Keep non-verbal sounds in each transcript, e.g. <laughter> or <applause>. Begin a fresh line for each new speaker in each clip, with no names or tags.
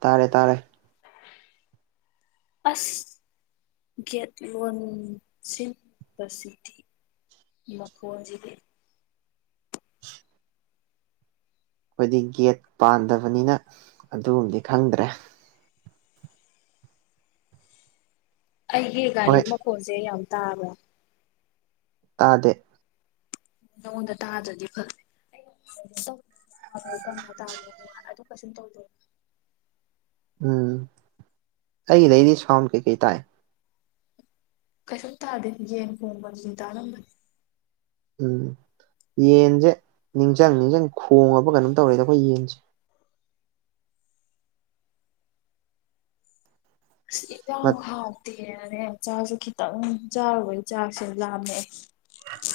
ꯇꯥꯔꯦ ꯇꯥꯔꯦ
ꯑꯁ ꯒꯦꯠ ꯂꯣꯟꯁꯤꯟꯕꯁꯤꯗꯤ ꯃꯈꯣꯟꯖꯤꯗꯤ
ꯑꯈꯣꯏꯗꯤ ꯒꯦꯠ ꯄꯥꯟꯗꯕꯅꯤꯅ ꯑꯗꯨꯃꯗꯤ ꯈꯪꯗ꯭ꯔꯦ
ꯑꯩꯒꯤ ꯒꯥꯔꯤ
ꯍꯣꯏ
ꯃꯈꯣꯟꯁꯦ ꯌꯥꯝ ꯇꯥꯕ꯭ꯔꯥ
ꯇꯥꯗꯦ
ꯅꯪꯉꯣꯟꯗ ꯇꯥꯗ꯭ꯔꯥꯗꯤ ꯐꯥꯔꯦ <unintelligible> ꯀꯟꯅ ꯇꯥꯕꯗꯣ ꯑꯗꯨ ꯀꯩꯁꯨꯝ ꯇꯧꯗꯦ
ꯎꯝ ꯑꯩꯒꯤꯗꯩꯗꯤ ꯁꯥꯎꯟ ꯀꯩꯀꯩ ꯇꯥꯏ
ꯀꯩꯁꯨꯨꯝ ꯇꯥꯗꯦ ꯌꯦꯟ ꯈꯣꯡꯕ ꯗꯨꯗꯤ ꯇꯥꯔꯝꯕꯅꯤ
ꯎꯝ ꯌꯦꯟꯖꯦ ꯅꯤꯡꯖꯪ ꯅꯤꯡꯖꯪ ꯈꯣꯡꯉꯕ ꯀꯩꯅꯣꯝ ꯇꯧꯔꯦꯗ ꯑꯈꯣꯏ ꯌꯦꯟꯁꯤ
ꯑꯁ ꯏꯟꯁꯥꯡ ꯍꯥꯎꯇꯦꯅꯥ ꯆꯥꯛꯁꯨ ꯈꯤꯇꯪ ꯆꯥꯔꯨꯕꯩ ꯆꯥꯛꯁꯨ ꯂꯥꯝꯃꯛꯑꯦ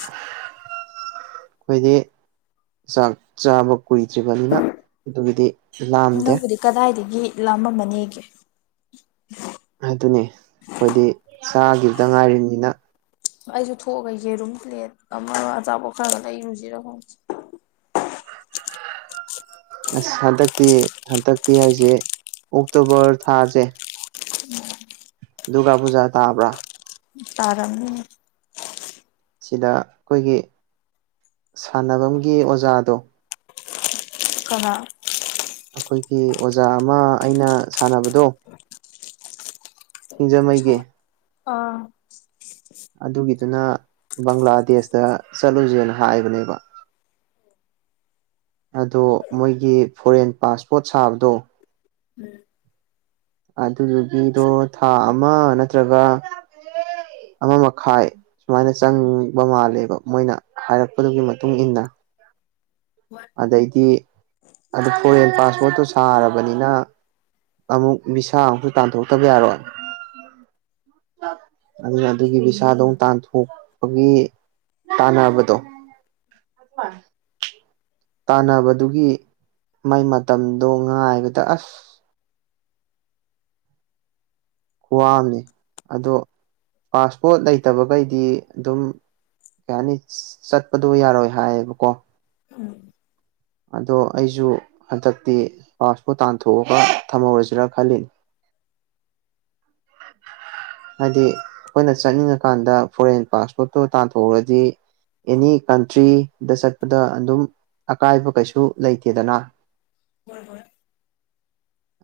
<unintelligible> ꯑꯈꯣꯏꯗꯤ ꯆꯥꯛ ꯆꯥꯕ ꯀꯨꯏꯗ꯭ꯔꯤꯕꯅꯤꯅ ꯑꯗꯨꯒꯤꯗꯤ ꯂꯥꯝꯗꯦ
ꯅꯪꯕꯨꯗꯤ ꯀꯗꯥꯏꯗꯒꯤ ꯂꯥꯝꯃꯝꯃꯅꯦꯒꯦ
ꯑꯗꯨꯅꯦ ꯑꯈꯣꯏꯗꯤ ꯆꯥꯒꯤꯕꯗ ꯉꯥꯏꯔꯤꯝꯅꯤꯅ
ꯑꯩꯁꯨ ꯊꯣꯛꯑꯒ ꯌꯦꯔꯨꯝ ꯄ꯭ꯂꯦꯠ ꯑꯃ ꯑꯆꯥꯄꯣꯠ ꯈꯔꯒ ꯂꯩꯔꯨꯖꯤꯔ ꯈꯪꯗꯦ
<unintelligible> ꯑꯁ <unintelligible> ꯍꯟꯗꯛꯇꯤ ꯍꯟꯗꯛꯇꯤ ꯑꯩꯁꯦ ꯑꯣꯛꯇꯣꯕꯔ ꯊꯥꯖꯦ
<unintelligible>
ꯗꯨꯔꯒꯥ ꯄꯨꯖꯥ ꯇꯥꯕ꯭ꯔꯥ
ꯇꯔꯝꯅꯤ
ꯁꯤꯗ ꯑꯈꯣꯏꯒꯤ ꯁꯥꯟꯅꯕꯝꯒꯤ ꯑꯣꯖꯥꯗꯣ
ꯀꯅꯥ
ꯑꯈꯣꯏꯒꯤ ꯑꯣꯖꯥ ꯑꯃ ꯑꯩꯅ ꯁꯥꯟꯅꯕꯗꯣ ꯁꯤꯡꯖꯃꯩꯒꯤ
<unintelligible> ꯑꯥ
ꯑꯗꯨꯒꯤꯗꯨꯅ ꯕꯪꯂꯥꯗꯦꯁꯇ ꯆꯠꯂꯨꯖꯦꯅ ꯍꯥꯏꯕꯅꯦꯕ ꯑꯗꯣ ꯃꯣꯏꯒꯤ ꯐꯣꯔꯦꯟ ꯄꯥꯁꯄꯣꯠ ꯁꯥꯕꯗꯣ ꯑꯗꯨꯗꯨꯒꯤꯗꯣ ꯊꯥ ꯑꯃ ꯅꯠꯇ꯭ꯔꯒ ꯑꯃ ꯃꯈꯥꯏ ꯁꯨꯃꯥꯏꯅ ꯆꯪꯕ ꯃꯥꯜꯂꯦꯕ ꯃꯣꯏꯅ ꯍꯥꯏꯔꯛꯄꯗꯨꯒꯤ ꯃꯇꯨꯡ ꯏꯟꯅ
<unintelligible>
ꯑꯗꯩꯗꯤ ꯑꯗ ꯐꯣꯔꯦꯟ ꯄꯥꯁꯄꯣꯔꯠꯇꯣ ꯁꯥꯔꯕꯅꯤꯅ ꯑꯃꯨꯛ ꯚꯤꯁꯥ ꯑꯃꯨꯛꯁꯨ ꯇꯥꯟꯊꯣꯛꯇꯕ ꯌꯥꯔꯣꯏ ꯑꯗꯨꯅ ꯑꯗꯨꯒꯤ ꯕꯤꯁꯥꯗꯣ ꯑꯃꯨꯛ ꯇꯥꯟꯊꯣꯛꯄꯒꯤ ꯇꯥꯅꯕꯗꯣ ꯇꯥꯟꯅꯕꯗꯨꯒꯤ ꯃꯥꯏ ꯃꯇꯝꯗꯣ ꯉꯥꯏꯕꯗ ꯑꯁ ꯈꯨꯋꯥꯑꯝꯅꯦ ꯑꯗꯣ ꯄꯥꯁꯄꯣꯠ ꯂꯩꯇꯕꯒꯩꯗꯤ ꯑꯗꯨꯝ ꯀꯩ ꯍꯥꯏꯅꯤ ꯆꯠꯄꯗꯣ ꯌꯥꯔꯣꯏ ꯍꯥꯏꯌꯦꯕꯀꯣ
ꯎꯝ
ꯑꯗꯣ ꯑꯩꯁꯨ ꯍꯟꯗꯛꯇꯤ ꯄꯥꯁꯄꯣꯠ ꯇꯥꯟꯊꯣꯛꯑꯒ ꯊꯝꯍꯧꯔꯁꯤꯔꯥ ꯈꯜꯂꯤꯅꯤ <unintelligible> ꯍꯥꯏꯗꯤ ꯑꯈꯣꯏꯅ ꯆꯠꯅꯤꯡꯉꯀꯥꯟꯗ ꯐꯣꯔꯦꯟ ꯄꯥꯁꯄꯣꯔꯠꯇꯣ ꯇꯥꯟꯊꯣꯛꯔꯗꯤ ꯑꯦꯅꯤ ꯀꯟꯇ꯭ꯔꯤꯗ ꯆꯠꯄꯗ ꯑꯗꯨꯝ ꯑꯀꯥꯏꯕ ꯀꯩꯁꯨ ꯂꯩꯇꯦꯗꯅ
ꯍꯣꯢ ꯍꯣꯢ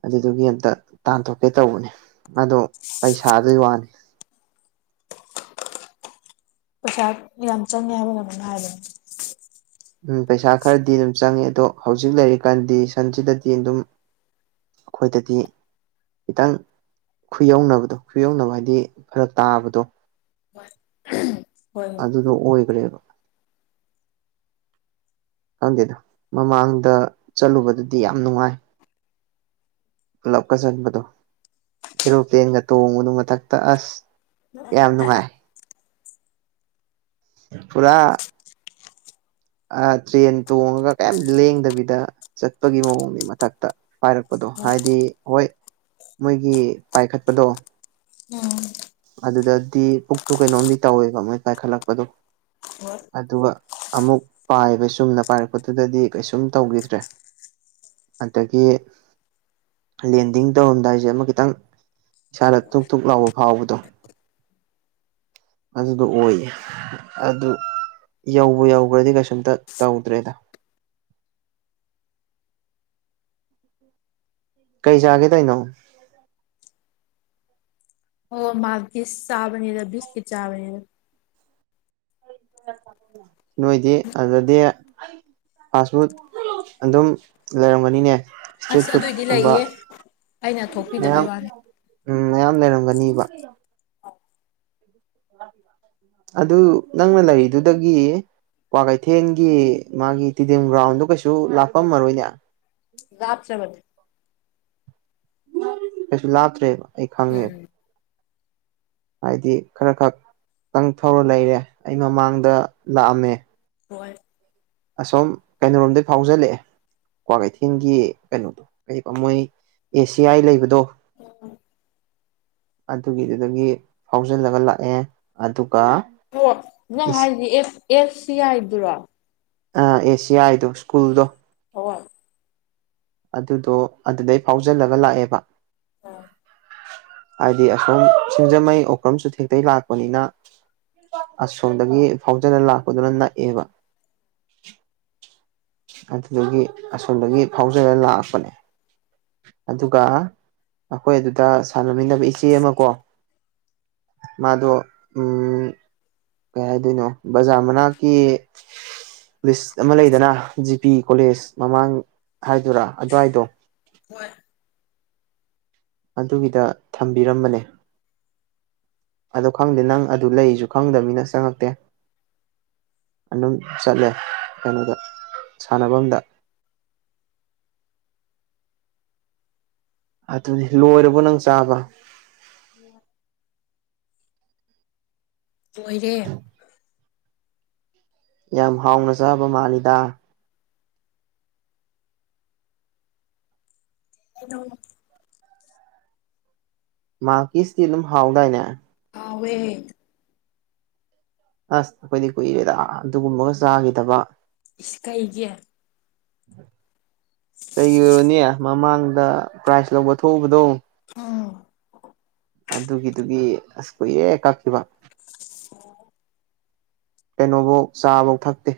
ꯑꯗꯨꯗꯨꯒꯤ ꯑꯝꯇ ꯇꯥꯟꯊꯣꯛꯀꯦ ꯇꯧꯕꯅꯦ ꯑꯗꯣ ꯄꯩꯁꯥꯗꯨꯢ ꯋꯥꯅꯦ
ꯄꯩꯁꯥ ꯌꯥꯝ ꯆꯪꯉꯦ ꯍꯥꯢꯕꯔ ꯀꯩꯅꯣꯝ ꯍꯥꯢꯕꯅꯦ
ꯎꯝ ꯄꯩꯁꯥ ꯈꯔꯗꯤ ꯑꯗꯨꯝ ꯆꯪꯉꯦ ꯑꯗꯣ ꯍꯧꯖꯤꯛ ꯂꯩꯔꯤꯕꯔꯤ ꯀꯟꯗꯤꯁꯟꯁꯤꯗꯗꯤ ꯑꯗꯨꯝ ꯑꯩꯈꯣꯢꯗꯗꯤ ꯈꯤꯇꯪ ꯈꯨꯌꯧꯅꯕꯗꯣ ꯈꯨꯌꯧꯅꯕ ꯍꯥꯢꯗꯤ ꯐꯔꯛ ꯇꯥꯕꯗꯣ
<unintelligible>
ꯑꯗꯨꯗꯣ ꯑꯣꯢꯒ꯭ꯔꯦꯕ ꯈꯪꯗꯦꯗ ꯃꯃꯥꯡꯗ ꯆꯠꯂꯨꯕꯗꯨꯗꯤ ꯌꯥꯝ ꯅꯨꯡꯉꯥꯢ ꯄꯨꯂꯞꯀ ꯆꯠꯄꯗꯣ ꯑꯦꯔꯣꯄ꯭ꯂꯦꯟꯒ ꯇꯣꯡꯕꯗꯨ ꯃꯊꯛꯇ ꯑꯁ ꯌꯥꯝ ꯅꯨꯡꯉꯥꯢ ꯄꯨꯔꯥ ꯑ ꯇ꯭ꯔꯦꯟ ꯇꯣꯡꯉꯒ ꯀꯩꯌꯥꯝ ꯂꯦꯡꯗꯕꯤꯗ ꯆꯠꯄꯒꯤ ꯃꯑꯣꯡꯅꯤ ꯃꯊꯛꯇ ꯄꯥꯢꯔꯛꯄꯗꯣ ꯍꯥꯢꯗꯤ ꯍꯣꯢ ꯃꯣꯢꯒꯤ ꯄꯥꯢꯈꯠꯄꯗꯣ
ꯎꯝ
ꯑꯗꯨꯗꯗꯤ ꯄꯨꯛꯇꯣ ꯀꯩꯅꯣꯝꯗꯤ ꯇꯧꯋꯦꯕ ꯃꯣꯢ ꯄꯥꯢꯈꯠꯂꯛꯄꯗꯣ ꯑꯗꯨꯒ ꯑꯃꯨꯛ ꯄꯥꯏꯕꯩ ꯆꯨꯝꯅ ꯄꯥꯢꯔꯛꯄꯗꯨꯗꯗꯤ ꯀꯩꯁꯨꯝ ꯇꯧꯒꯤꯗ꯭ꯔꯦ ꯑꯗꯒꯤ ꯂꯦꯟꯗꯤꯡ ꯇꯧꯔꯝꯗꯥꯖꯣ ꯑꯃ ꯈꯤꯇꯪ ꯏꯁꯥꯗ ꯇꯨꯛ ꯇꯨꯛ ꯂꯥꯎꯕ ꯐꯥꯎꯕꯗꯣ ꯑꯗꯨꯗꯣ ꯑꯣꯢꯌꯦ ꯑꯗꯨ ꯌꯧꯕꯨ ꯌꯧꯒ꯭ꯔꯗꯤ ꯀꯩꯁꯨꯝꯇ ꯇꯧꯗ꯭ꯔꯦꯗ ꯀꯩ ꯆꯥꯒꯦ ꯇꯧꯅꯣ
ꯑꯣ ꯃꯥꯜꯀꯤꯁ ꯆꯥꯕꯅꯤꯗ ꯕꯤꯁꯀꯤꯠ ꯆꯥꯕꯅꯤꯗ
ꯅꯣꯢꯗꯤ ꯑꯗꯗꯤ ꯐꯥꯁꯠ ꯐꯨꯗ ꯑꯗꯨꯝ ꯂꯩꯔꯝꯒꯅꯤꯅꯦ
ꯑꯁ
ꯏꯁꯇ꯭ꯔꯤꯠ
ꯑꯗꯨꯢꯗꯤ
ꯐꯨꯗꯀꯨꯝꯕ
ꯂꯩꯌꯦ ꯑꯩꯅ
ꯃꯌꯥꯝ
ꯊꯣꯛꯄꯤꯗꯕꯩ ꯋꯥꯅꯦ
ꯎꯝ ꯃꯌꯥꯝ ꯂꯩꯔꯝꯒꯅꯤꯕ ꯑꯗꯨ ꯅꯪꯅ ꯂꯩꯔꯤꯗꯨꯗꯒꯤ ꯀ꯭ꯋꯥꯀꯩꯊꯦꯟꯒꯤ ꯃꯥꯒꯤ ꯇꯤꯗꯤꯝ ꯒ꯭ꯔꯥꯎꯟꯗꯣ ꯀꯩꯁꯨ ꯂꯥꯛꯄꯝꯃꯔꯣꯢꯅꯦ
ꯂꯥꯞꯇ꯭ꯔꯥꯕꯅꯦ
ꯀꯩꯁꯨ ꯂꯥꯇ꯭ꯔꯦꯕ ꯑꯩ ꯈꯪꯉꯦ
ꯎꯝ
ꯍꯥꯢꯗꯤ ꯈꯔ ꯈꯛꯇꯪ ꯊꯧꯔ ꯂꯩꯔꯦ ꯑꯩ ꯃꯃꯥꯡꯗ ꯂꯥꯛꯑꯝꯃꯦ
ꯍꯣꯢ
ꯑꯁꯣꯝ ꯀꯩꯅꯣꯔꯣꯝꯗꯒꯦ ꯐꯥꯎꯖꯜꯂꯛꯑꯦ ꯀ꯭ꯋꯥꯀꯩꯊꯦꯜꯒꯤ ꯀꯩꯅꯣꯗꯣ ꯀꯔꯤꯕ ꯃꯣꯢ ꯑꯦꯁꯤꯌꯥꯥꯢ ꯂꯩꯕꯗꯣ
<inaudible>
ꯑꯗꯨꯒꯤꯗꯨꯗꯒꯤ ꯐꯥꯎꯖꯤꯜꯂꯒ ꯂꯥꯛꯑꯦ ꯑꯗꯨꯒ
ꯑꯣ ꯅꯪ ꯍꯥꯢꯁ ꯑꯦꯐ ꯑꯦꯐ ꯁꯤ ꯌꯥꯢꯗꯨꯔꯣ
ꯑ ꯑꯦ ꯁꯤ ꯑꯥꯢꯗꯣ ꯁ꯭ꯀꯨꯜꯗꯣ
ꯑꯣ
ꯑꯗꯨꯗꯣ ꯑꯗꯨꯗꯩ ꯐꯥꯎꯖꯤꯜꯂꯒ ꯂꯥꯛꯑꯦꯕ
ꯑꯥ
ꯍꯥꯢꯗꯤ ꯑꯁꯣꯝ ꯁꯤꯡꯖꯃꯩ ꯑꯣꯀ꯭ꯔꯝ ꯆꯨꯊꯦꯛꯇꯩ ꯂꯥꯛꯄꯅꯤꯅ ꯑꯁꯣꯝꯗꯒꯤ ꯐꯥꯎꯖꯜꯂ ꯂꯥꯛꯄꯗꯨꯅ ꯅꯛꯑꯦꯕ ꯑꯗꯨꯗꯒꯤ ꯑꯁꯣꯝꯗꯒꯤ ꯐꯥꯎꯖꯔ ꯂꯥꯛꯄꯅꯦ ꯑꯗꯨꯒ ꯑꯈꯣꯏ ꯑꯗꯨꯗ ꯁꯥꯟꯅꯃꯤꯟꯅꯕ ꯏꯆꯦ ꯑꯃ ꯀꯣ ꯃꯥꯗ ꯎꯨꯝ ꯀꯩ ꯍꯥꯏꯗꯣꯏꯅꯣ ꯕꯖꯥꯔ ꯃꯅꯥꯛꯀꯤ ꯂꯤꯁ ꯑꯃ ꯂꯩꯗꯅ ꯖꯤ ꯄꯤ ꯀꯣꯂꯦꯖ ꯃꯃꯥꯡ ꯍꯥꯏꯗꯣꯔꯥ ꯑꯗꯨꯋꯥꯏꯗꯣ
ꯋꯦ
ꯑꯗꯨꯒꯤꯗ ꯊꯝꯕꯤꯔꯝꯕꯅꯦ ꯑꯗꯣ ꯈꯪꯗꯦ ꯅꯪ ꯑꯗꯨ ꯂꯩꯁꯨ ꯈꯪꯗꯕꯅꯤꯅ ꯆꯪꯉꯛꯇꯦ ꯑꯗꯨꯝ ꯆꯠꯂꯦ ꯀꯩꯅꯣꯗ ꯁꯥꯟꯅꯕꯝꯗ ꯑꯗꯨꯅꯤ ꯂꯣꯏꯔꯕꯣ ꯅꯪ ꯆꯥꯕ
<inaudible> ꯂꯣꯏꯔꯦ
ꯌꯥꯝ ꯍꯥꯎꯅ ꯆꯥꯕ ꯃꯥꯜꯂꯤꯗ
<unintelligible>
ꯃꯥꯀꯤꯁꯀꯤ ꯗꯨꯝ ꯍꯥꯎꯗꯏꯅꯦ
ꯍꯥꯎꯋꯦ
ꯑꯁ ꯑꯈꯣꯏꯗꯤ ꯀꯨꯏꯔꯦꯗ ꯑꯗꯨꯒꯨꯝꯕꯒ ꯆꯥꯒꯤꯗꯕ
ꯏꯁ ꯀꯩꯒꯤ
ꯀꯩꯒꯤ ꯑꯣꯏꯔꯨꯅꯤ ꯃꯃꯥꯡꯗ ꯄ꯭ꯔꯥꯏꯖ ꯂꯧꯕ ꯊꯣꯛꯎꯕꯗꯣ
ꯎꯝ
ꯑꯗꯨꯒꯤꯗꯨꯒꯤ ꯑꯁ ꯀꯨꯏꯔꯦ ꯀꯛꯈꯤꯕꯥ
<inaudible>
ꯀꯩꯅꯣꯕꯧ ꯆꯥꯕꯧ ꯊꯛꯇꯦ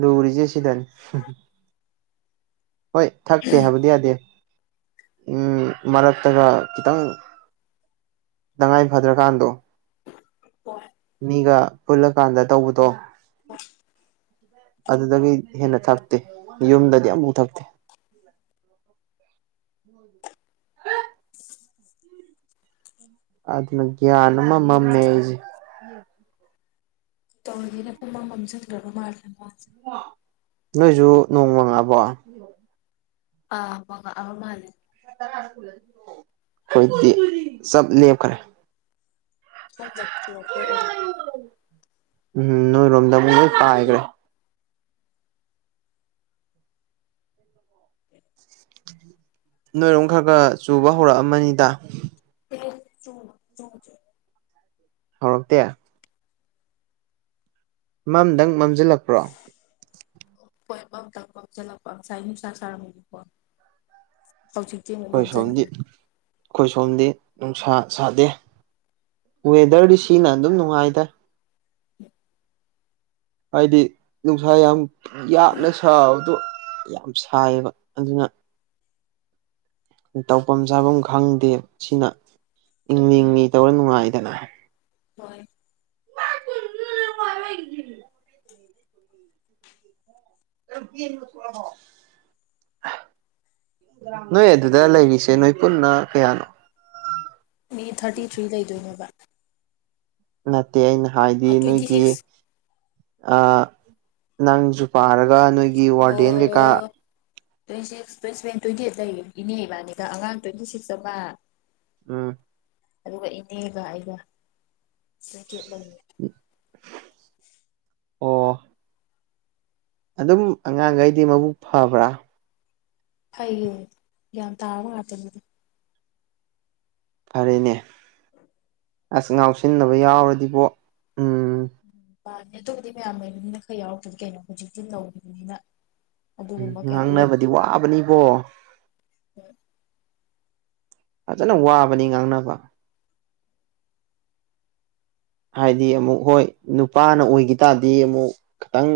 ꯂꯔꯤꯁꯦ ꯁꯤꯗꯅꯤ ꯍꯣꯏ ꯊꯛꯇꯦ ꯍꯥꯏꯕꯗꯤ ꯌꯥꯗꯦ ꯎꯝ ꯃꯔꯛꯇꯒ ꯈꯤꯇꯪ ꯇꯉꯥꯏ ꯐꯗ꯭ꯔꯀꯥꯟꯗꯣ
ꯍꯣꯏ
ꯃꯤꯒ ꯄꯨꯜꯂꯀꯥꯟꯗ ꯇꯧꯕꯗꯣ
ꯍꯣꯏ
ꯑꯗꯨꯗꯒꯤ ꯍꯦꯟꯅ ꯊꯛꯇꯦ ꯌꯨꯝꯗꯗꯤ ꯑꯃꯕꯨꯛ ꯊꯛꯇꯦ <inaudible> <inaudible>
<inaudible>
ꯑꯗꯨꯅ ꯒ꯭ꯌꯥꯟ ꯑꯃ ꯃꯝꯃꯦ ꯑꯩꯁꯦ
ꯇꯧꯔꯤꯉꯩꯗ ꯄꯨꯡꯃꯝ ꯃꯝꯁꯤꯟꯈ꯭ꯔꯕ ꯃꯥꯜꯂ ꯃ <unintelligible>
ꯅꯣꯏꯁꯨ ꯅꯣꯡ ꯃꯪꯉꯕꯣ
ꯑꯥ ꯃꯪꯉꯛꯑꯕ ꯃꯥꯜꯂꯦ
ꯈꯣꯏꯗꯤ ꯆꯞ ꯂꯦꯞꯈ꯭ꯔꯦ
<unintelligible>
ꯎꯝ ꯅꯣꯏꯔꯣꯝꯗ ꯑꯃꯨꯛ ꯂꯣꯏ ꯄꯥꯏꯒ꯭ꯔꯦ ꯅꯣꯏꯔꯣꯝ ꯈꯔ ꯈꯔ ꯆꯨꯕ ꯍꯧꯔꯛꯑꯃꯅꯤꯗ
<unintelligible> ꯆꯨ ꯆꯨꯗꯦ
ꯍꯧꯔꯛꯇꯦ ꯃꯝꯗꯪ ꯃꯝꯖꯤꯜꯂꯛꯄ꯭ꯔꯣ
ꯍꯣꯏ ꯃꯝꯇꯪ ꯃꯝꯖꯤꯜꯂꯛꯄ ꯉꯁꯥꯏ ꯅꯨꯁꯥ ꯁꯥꯔꯝꯃꯦꯕꯀꯣ ꯍꯧꯖꯤꯛ
ꯑꯈꯣꯏ ꯁꯣꯝꯗꯤ ꯑꯩꯈꯣꯏ ꯁꯣꯝꯗꯤ ꯅꯨꯡꯁꯥ ꯁꯥꯗꯦ ꯋꯦꯗꯔꯗꯤ ꯁꯤꯅ ꯑꯗꯨꯝ ꯅꯨꯡꯉꯥꯏꯗ ꯍꯥꯏꯗꯤ ꯅꯨꯡꯁꯥ ꯌꯥꯝ ꯌꯥꯛꯅ ꯁꯥꯕꯗꯣ ꯌꯥꯝ ꯁꯥꯏꯌꯦꯕ ꯑꯗꯨꯅ ꯇꯧꯕꯝ ꯆꯥꯕꯝ ꯈꯪꯗꯦ ꯁꯤꯅ ꯏꯪꯂꯤ ꯏꯪꯂꯤ ꯇꯧꯔ ꯅꯨꯡꯉꯥꯏꯗꯅ
ꯍꯣꯏ
<unintelligible> ꯅꯣꯏ ꯑꯗꯨꯗ ꯂꯩꯔꯤꯁꯦ ꯅꯣꯏ ꯄꯨꯟꯅ ꯀꯌꯥꯅꯣ
ꯃꯤ ꯊꯥꯔꯇꯤ ꯊ꯭ꯔꯤ ꯂꯩꯗꯣꯏꯅꯦꯕ
ꯅꯠꯇꯦ ꯑꯩꯅ ꯍꯥꯏꯗꯤ
ꯇ꯭ꯋꯦꯟꯇꯤ
ꯅꯣꯏꯒꯤ
ꯁꯤꯛꯁ
ꯑꯥ ꯅꯪꯁꯨ ꯄꯥꯔꯒ ꯅꯣꯏ
ꯑꯣ <unintelligible> twenty six twenty seven twenty eight ꯂꯩꯌꯦ ꯏꯅꯦ ꯏꯕꯥꯅꯤꯒ ꯑꯉꯥꯡ ꯇ꯭ꯋꯦꯟꯇꯤ ꯁꯤꯛꯁ ꯑꯃꯥ
ꯎꯝ
ꯑꯗꯨꯒ ꯏꯅꯦꯒ ꯑꯩꯒ ꯇ꯭ꯋꯦꯟꯇꯤ ꯑꯩꯠ ꯂꯩꯌ‌ꯦ
ꯑꯣ ꯑꯗꯨꯝ ꯑꯉꯥꯡꯒꯩꯗꯤ ꯃꯕꯨꯛ ꯐꯕ꯭ꯔꯥ
ꯐꯩꯌꯦ ꯒ꯭ꯌꯥꯟ ꯇꯥꯔꯕ ꯉꯥꯛꯇꯅꯤꯗ
ꯐꯔꯦꯅꯦ ꯑꯁ ꯉꯥꯎꯁꯤꯟꯅꯕ ꯌꯥꯎꯔꯗꯤꯕꯣ ꯎꯝ
ꯃꯥꯟꯅꯦ ꯑꯗꯨꯕꯨꯗꯤ ꯃꯌꯥꯝ ꯂꯩꯕꯅꯤꯅ ꯈꯔ ꯌꯥꯎꯔꯛꯇꯗꯤ ꯀꯩꯅꯣ ꯍꯧꯖꯤꯛꯇꯤ ꯅꯧꯔꯤꯕꯅꯤꯅ ꯑꯗꯨꯒꯨꯝꯕ ꯀꯌꯥ
ꯉꯥꯡꯅꯕꯗꯤ ꯋꯥꯕꯅꯤꯕꯣ
ꯎꯝ <unintelligible>
ꯐꯖꯅ ꯋꯥꯕꯅꯤ ꯉꯥꯡꯅꯕ ꯍꯥꯏꯗꯤ ꯑꯃꯨꯛ ꯍꯣꯏ ꯅꯨꯄꯥꯅ ꯑꯣꯏꯒꯤ ꯇꯥꯔꯗꯤ ꯑꯃꯨꯛ ꯈꯤꯇꯪ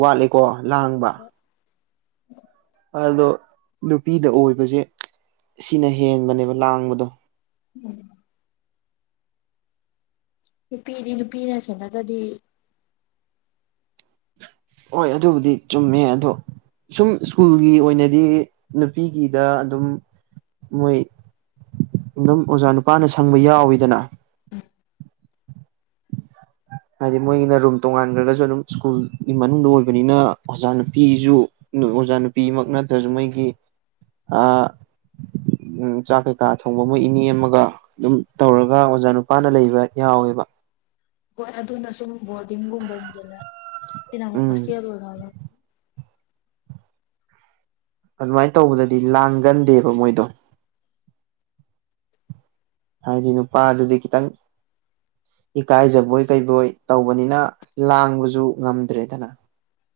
ꯋꯥꯠꯂꯤꯀꯣ ꯂꯥꯡꯕ
<inaudible>
ꯑꯗꯣ ꯅꯨꯄꯤꯗ ꯑꯣꯏꯕꯖꯦ ꯁꯤꯅ ꯍꯦꯟꯕꯅꯦꯕ ꯂꯥꯡꯕꯗꯣ
ꯎꯝ ꯅꯨꯄꯤꯗꯤ ꯅꯨꯄꯤꯅ ꯁꯦꯟꯅꯗ꯭ꯔꯗꯤ
ꯍꯣꯏ ꯑꯗꯨꯕꯨꯗꯤ ꯆꯨꯝꯃꯦ ꯑꯗꯣ ꯁꯨꯝ ꯏꯁ꯭ꯀꯨꯜꯒꯤ ꯑꯣꯏꯅꯗꯤ ꯅꯨꯄꯤꯒꯤꯗ ꯑꯗꯨꯝ ꯃꯣꯏ ꯑꯗꯨꯝ ꯑꯣꯖꯥ ꯅꯨꯄꯥꯅ ꯁꯪꯕ ꯌꯥꯎꯋꯤꯗꯅ
ꯎꯝ
<unintelligible> ꯍꯥꯏꯗꯤ ꯃꯣꯏꯒꯤꯅ ꯔꯨꯝ ꯇꯣꯡꯉꯥꯟꯒ꯭ꯔꯒꯁꯨ ꯑꯗꯨꯝ ꯏꯁ꯭ꯀꯨꯜꯒꯤ ꯃꯅꯨꯡꯗ ꯑꯣꯏꯕꯅꯤꯅ ꯑꯣꯖꯥ ꯅꯨꯄꯤꯒꯤꯖꯨ ꯅꯨ ꯑꯣꯖꯥ ꯅꯨꯄꯤꯃꯛ ꯅꯠꯇ꯭ꯔꯁꯨ ꯃꯣꯏꯒꯤ ꯑꯥ ꯎꯝ ꯆꯥꯛ ꯀꯩꯀꯥ ꯊꯣꯡꯕ ꯃꯣꯏ ꯏꯅꯦ ꯑꯃꯒꯥ ꯑꯗꯨꯝ ꯇꯧꯔꯒ ꯑꯣꯖꯥ ꯅꯨꯄꯥꯅ ꯂꯩꯕ ꯌꯥꯎꯋꯦꯕ
ꯍꯣꯏ ꯑꯗꯨꯅ ꯁꯨꯝ ꯕꯣꯔꯗꯤꯡꯒꯨꯝꯕꯅꯤꯗꯅ ꯁꯤꯅ ꯑꯃꯨꯛ
ꯎꯝ
ꯍꯣꯁꯇꯦꯜ ꯑꯣꯏꯔ <unintelligible>
ꯑꯗꯨꯃꯥꯏꯅ ꯇꯧꯕꯗꯗꯤ ꯂꯥꯡꯒꯟꯗꯦꯕ ꯃꯣꯏꯗꯣ ꯍꯥꯏꯗꯤ ꯅꯨꯄꯥꯗꯨꯗꯤ ꯈꯤꯇꯪ ꯏꯀꯥꯏꯖꯕꯣꯏ ꯀꯩꯕꯣꯏ ꯇꯧꯕꯅꯤꯅ ꯂꯥꯡꯕꯖꯨ ꯉꯝꯗ꯭ꯔꯦꯗꯅꯥ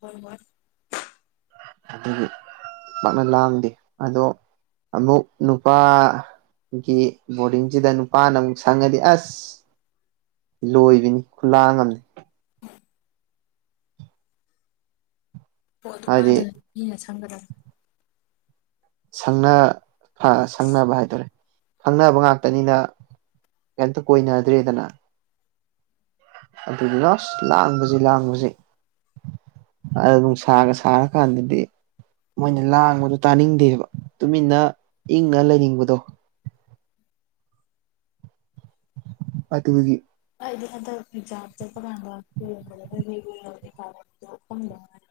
ꯍꯣꯏ ꯍꯣꯏ
ꯑꯗꯨꯒꯤ ꯄꯥꯛꯅ ꯂꯥꯡꯗꯦ ꯑꯗꯣ ꯑꯃꯨꯛ ꯅꯨꯄꯥ ꯒꯤ ꯕꯣꯔꯗꯤꯡꯖꯤꯗ ꯅꯨꯄꯥꯅ ꯑꯃꯨꯛ ꯁꯪꯉꯗꯤ ꯑꯁ ꯂꯣꯏꯕꯤꯅꯤ ꯈꯨꯂꯥꯡ ꯑꯃꯅꯤ
ꯍꯣ
ꯍꯥꯏꯗꯤ
ꯅꯨꯄꯥꯗꯅ ꯅꯨꯄꯤꯅ ꯁꯪꯒꯗꯕꯅꯤ
ꯁꯪꯅ ꯑꯥ ꯁꯪꯅꯕ ꯍꯥꯏꯗꯣꯔꯦ ꯈꯪꯅꯕ ꯉꯥꯛꯇꯅꯤꯅ ꯀꯩꯝꯇꯥ ꯀꯣꯏꯅꯗ꯭ꯔꯦꯗꯅ ꯑꯗꯨꯗꯨꯅ ꯑꯁ ꯂꯥꯡꯕꯁꯤ ꯂꯥꯡꯕꯁꯤ ꯑꯥ ꯅꯨꯡꯁꯥꯒ ꯁꯥꯔꯀꯥꯟꯗꯗꯤ ꯃꯣꯏꯅ ꯂꯥꯡꯕꯗꯨ ꯇꯥꯅꯤꯡꯗꯦꯕ ꯇꯨꯃꯤꯟꯅ ꯏꯪꯅ ꯂꯩꯅꯤꯡꯕꯗꯣ ꯑꯗꯨꯒꯤ
ꯑꯩꯗꯤ ꯍꯟꯗꯛ ꯑꯦꯛꯖꯥꯝ ꯆꯠꯄ ꯀꯥꯟꯗ <inaudible>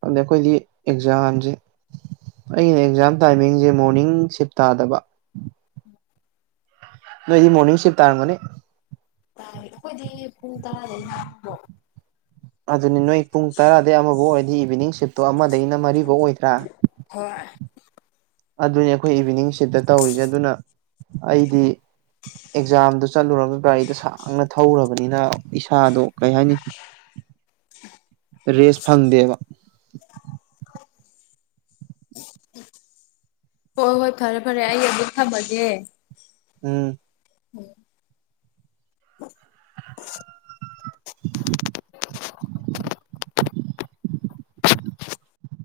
ꯈꯪꯗꯦ ꯑꯈꯣꯏꯗꯤ ꯑꯦꯛꯖꯥꯝꯖꯦ ꯑꯩꯅ ꯑꯦꯛꯖꯥꯝ ꯇꯥꯏꯃꯤꯡꯁꯦ ꯃꯣꯔꯅꯤꯡ ꯁꯤꯞ ꯇꯥꯗꯕ
<unintelligible>
ꯅꯣꯏꯗꯤ ꯃꯣꯔꯅꯤꯡ ꯁꯤꯞ ꯇꯥꯔꯝꯒꯅꯤ
ꯇꯥꯏ ꯑꯈꯣꯏꯗꯤ ꯄꯨꯡ ꯇꯔꯥꯗꯩꯅ ꯑꯃꯕꯨꯛ
ꯑꯗꯨꯅꯤ ꯅꯣꯏ ꯄꯨꯡ ꯇꯔꯥꯗꯩ ꯑꯃꯕꯨꯛ ꯑꯣꯏꯔꯗꯤ ꯏꯚꯤꯅꯤꯡ ꯁꯤꯞꯇꯣ ꯑꯃꯗꯩ ꯃꯔꯤꯕꯨꯛ ꯑꯣꯏꯗ꯭ꯔꯥ
ꯍꯣꯏ
ꯑꯗꯨꯅꯦ ꯑꯈꯣꯏ ꯏꯚꯤꯅꯤꯡ ꯁꯤꯞꯇ ꯇꯧꯔꯤꯁꯦ ꯑꯗꯨꯅ ꯑꯩꯗꯤ ꯑꯦꯛꯖꯥꯝꯗꯨ ꯆꯠꯂꯨꯔꯒ ꯒꯥꯔꯤꯗꯣ ꯁꯥꯡꯅ ꯊꯧꯔꯨꯔꯕꯅꯤꯅ ꯏꯁꯥꯗꯣ ꯀꯩ ꯍꯥꯏꯅꯤ ꯔꯦꯁ ꯐꯪꯗꯦꯕ
ꯍꯣꯏ ꯍꯣꯏ ꯐꯔꯦ ꯐꯔꯦ ꯑꯩ ꯑꯃꯨꯛ ꯊꯝꯃꯒꯦ
ꯎꯝ
<unintelligible>
<inaudible>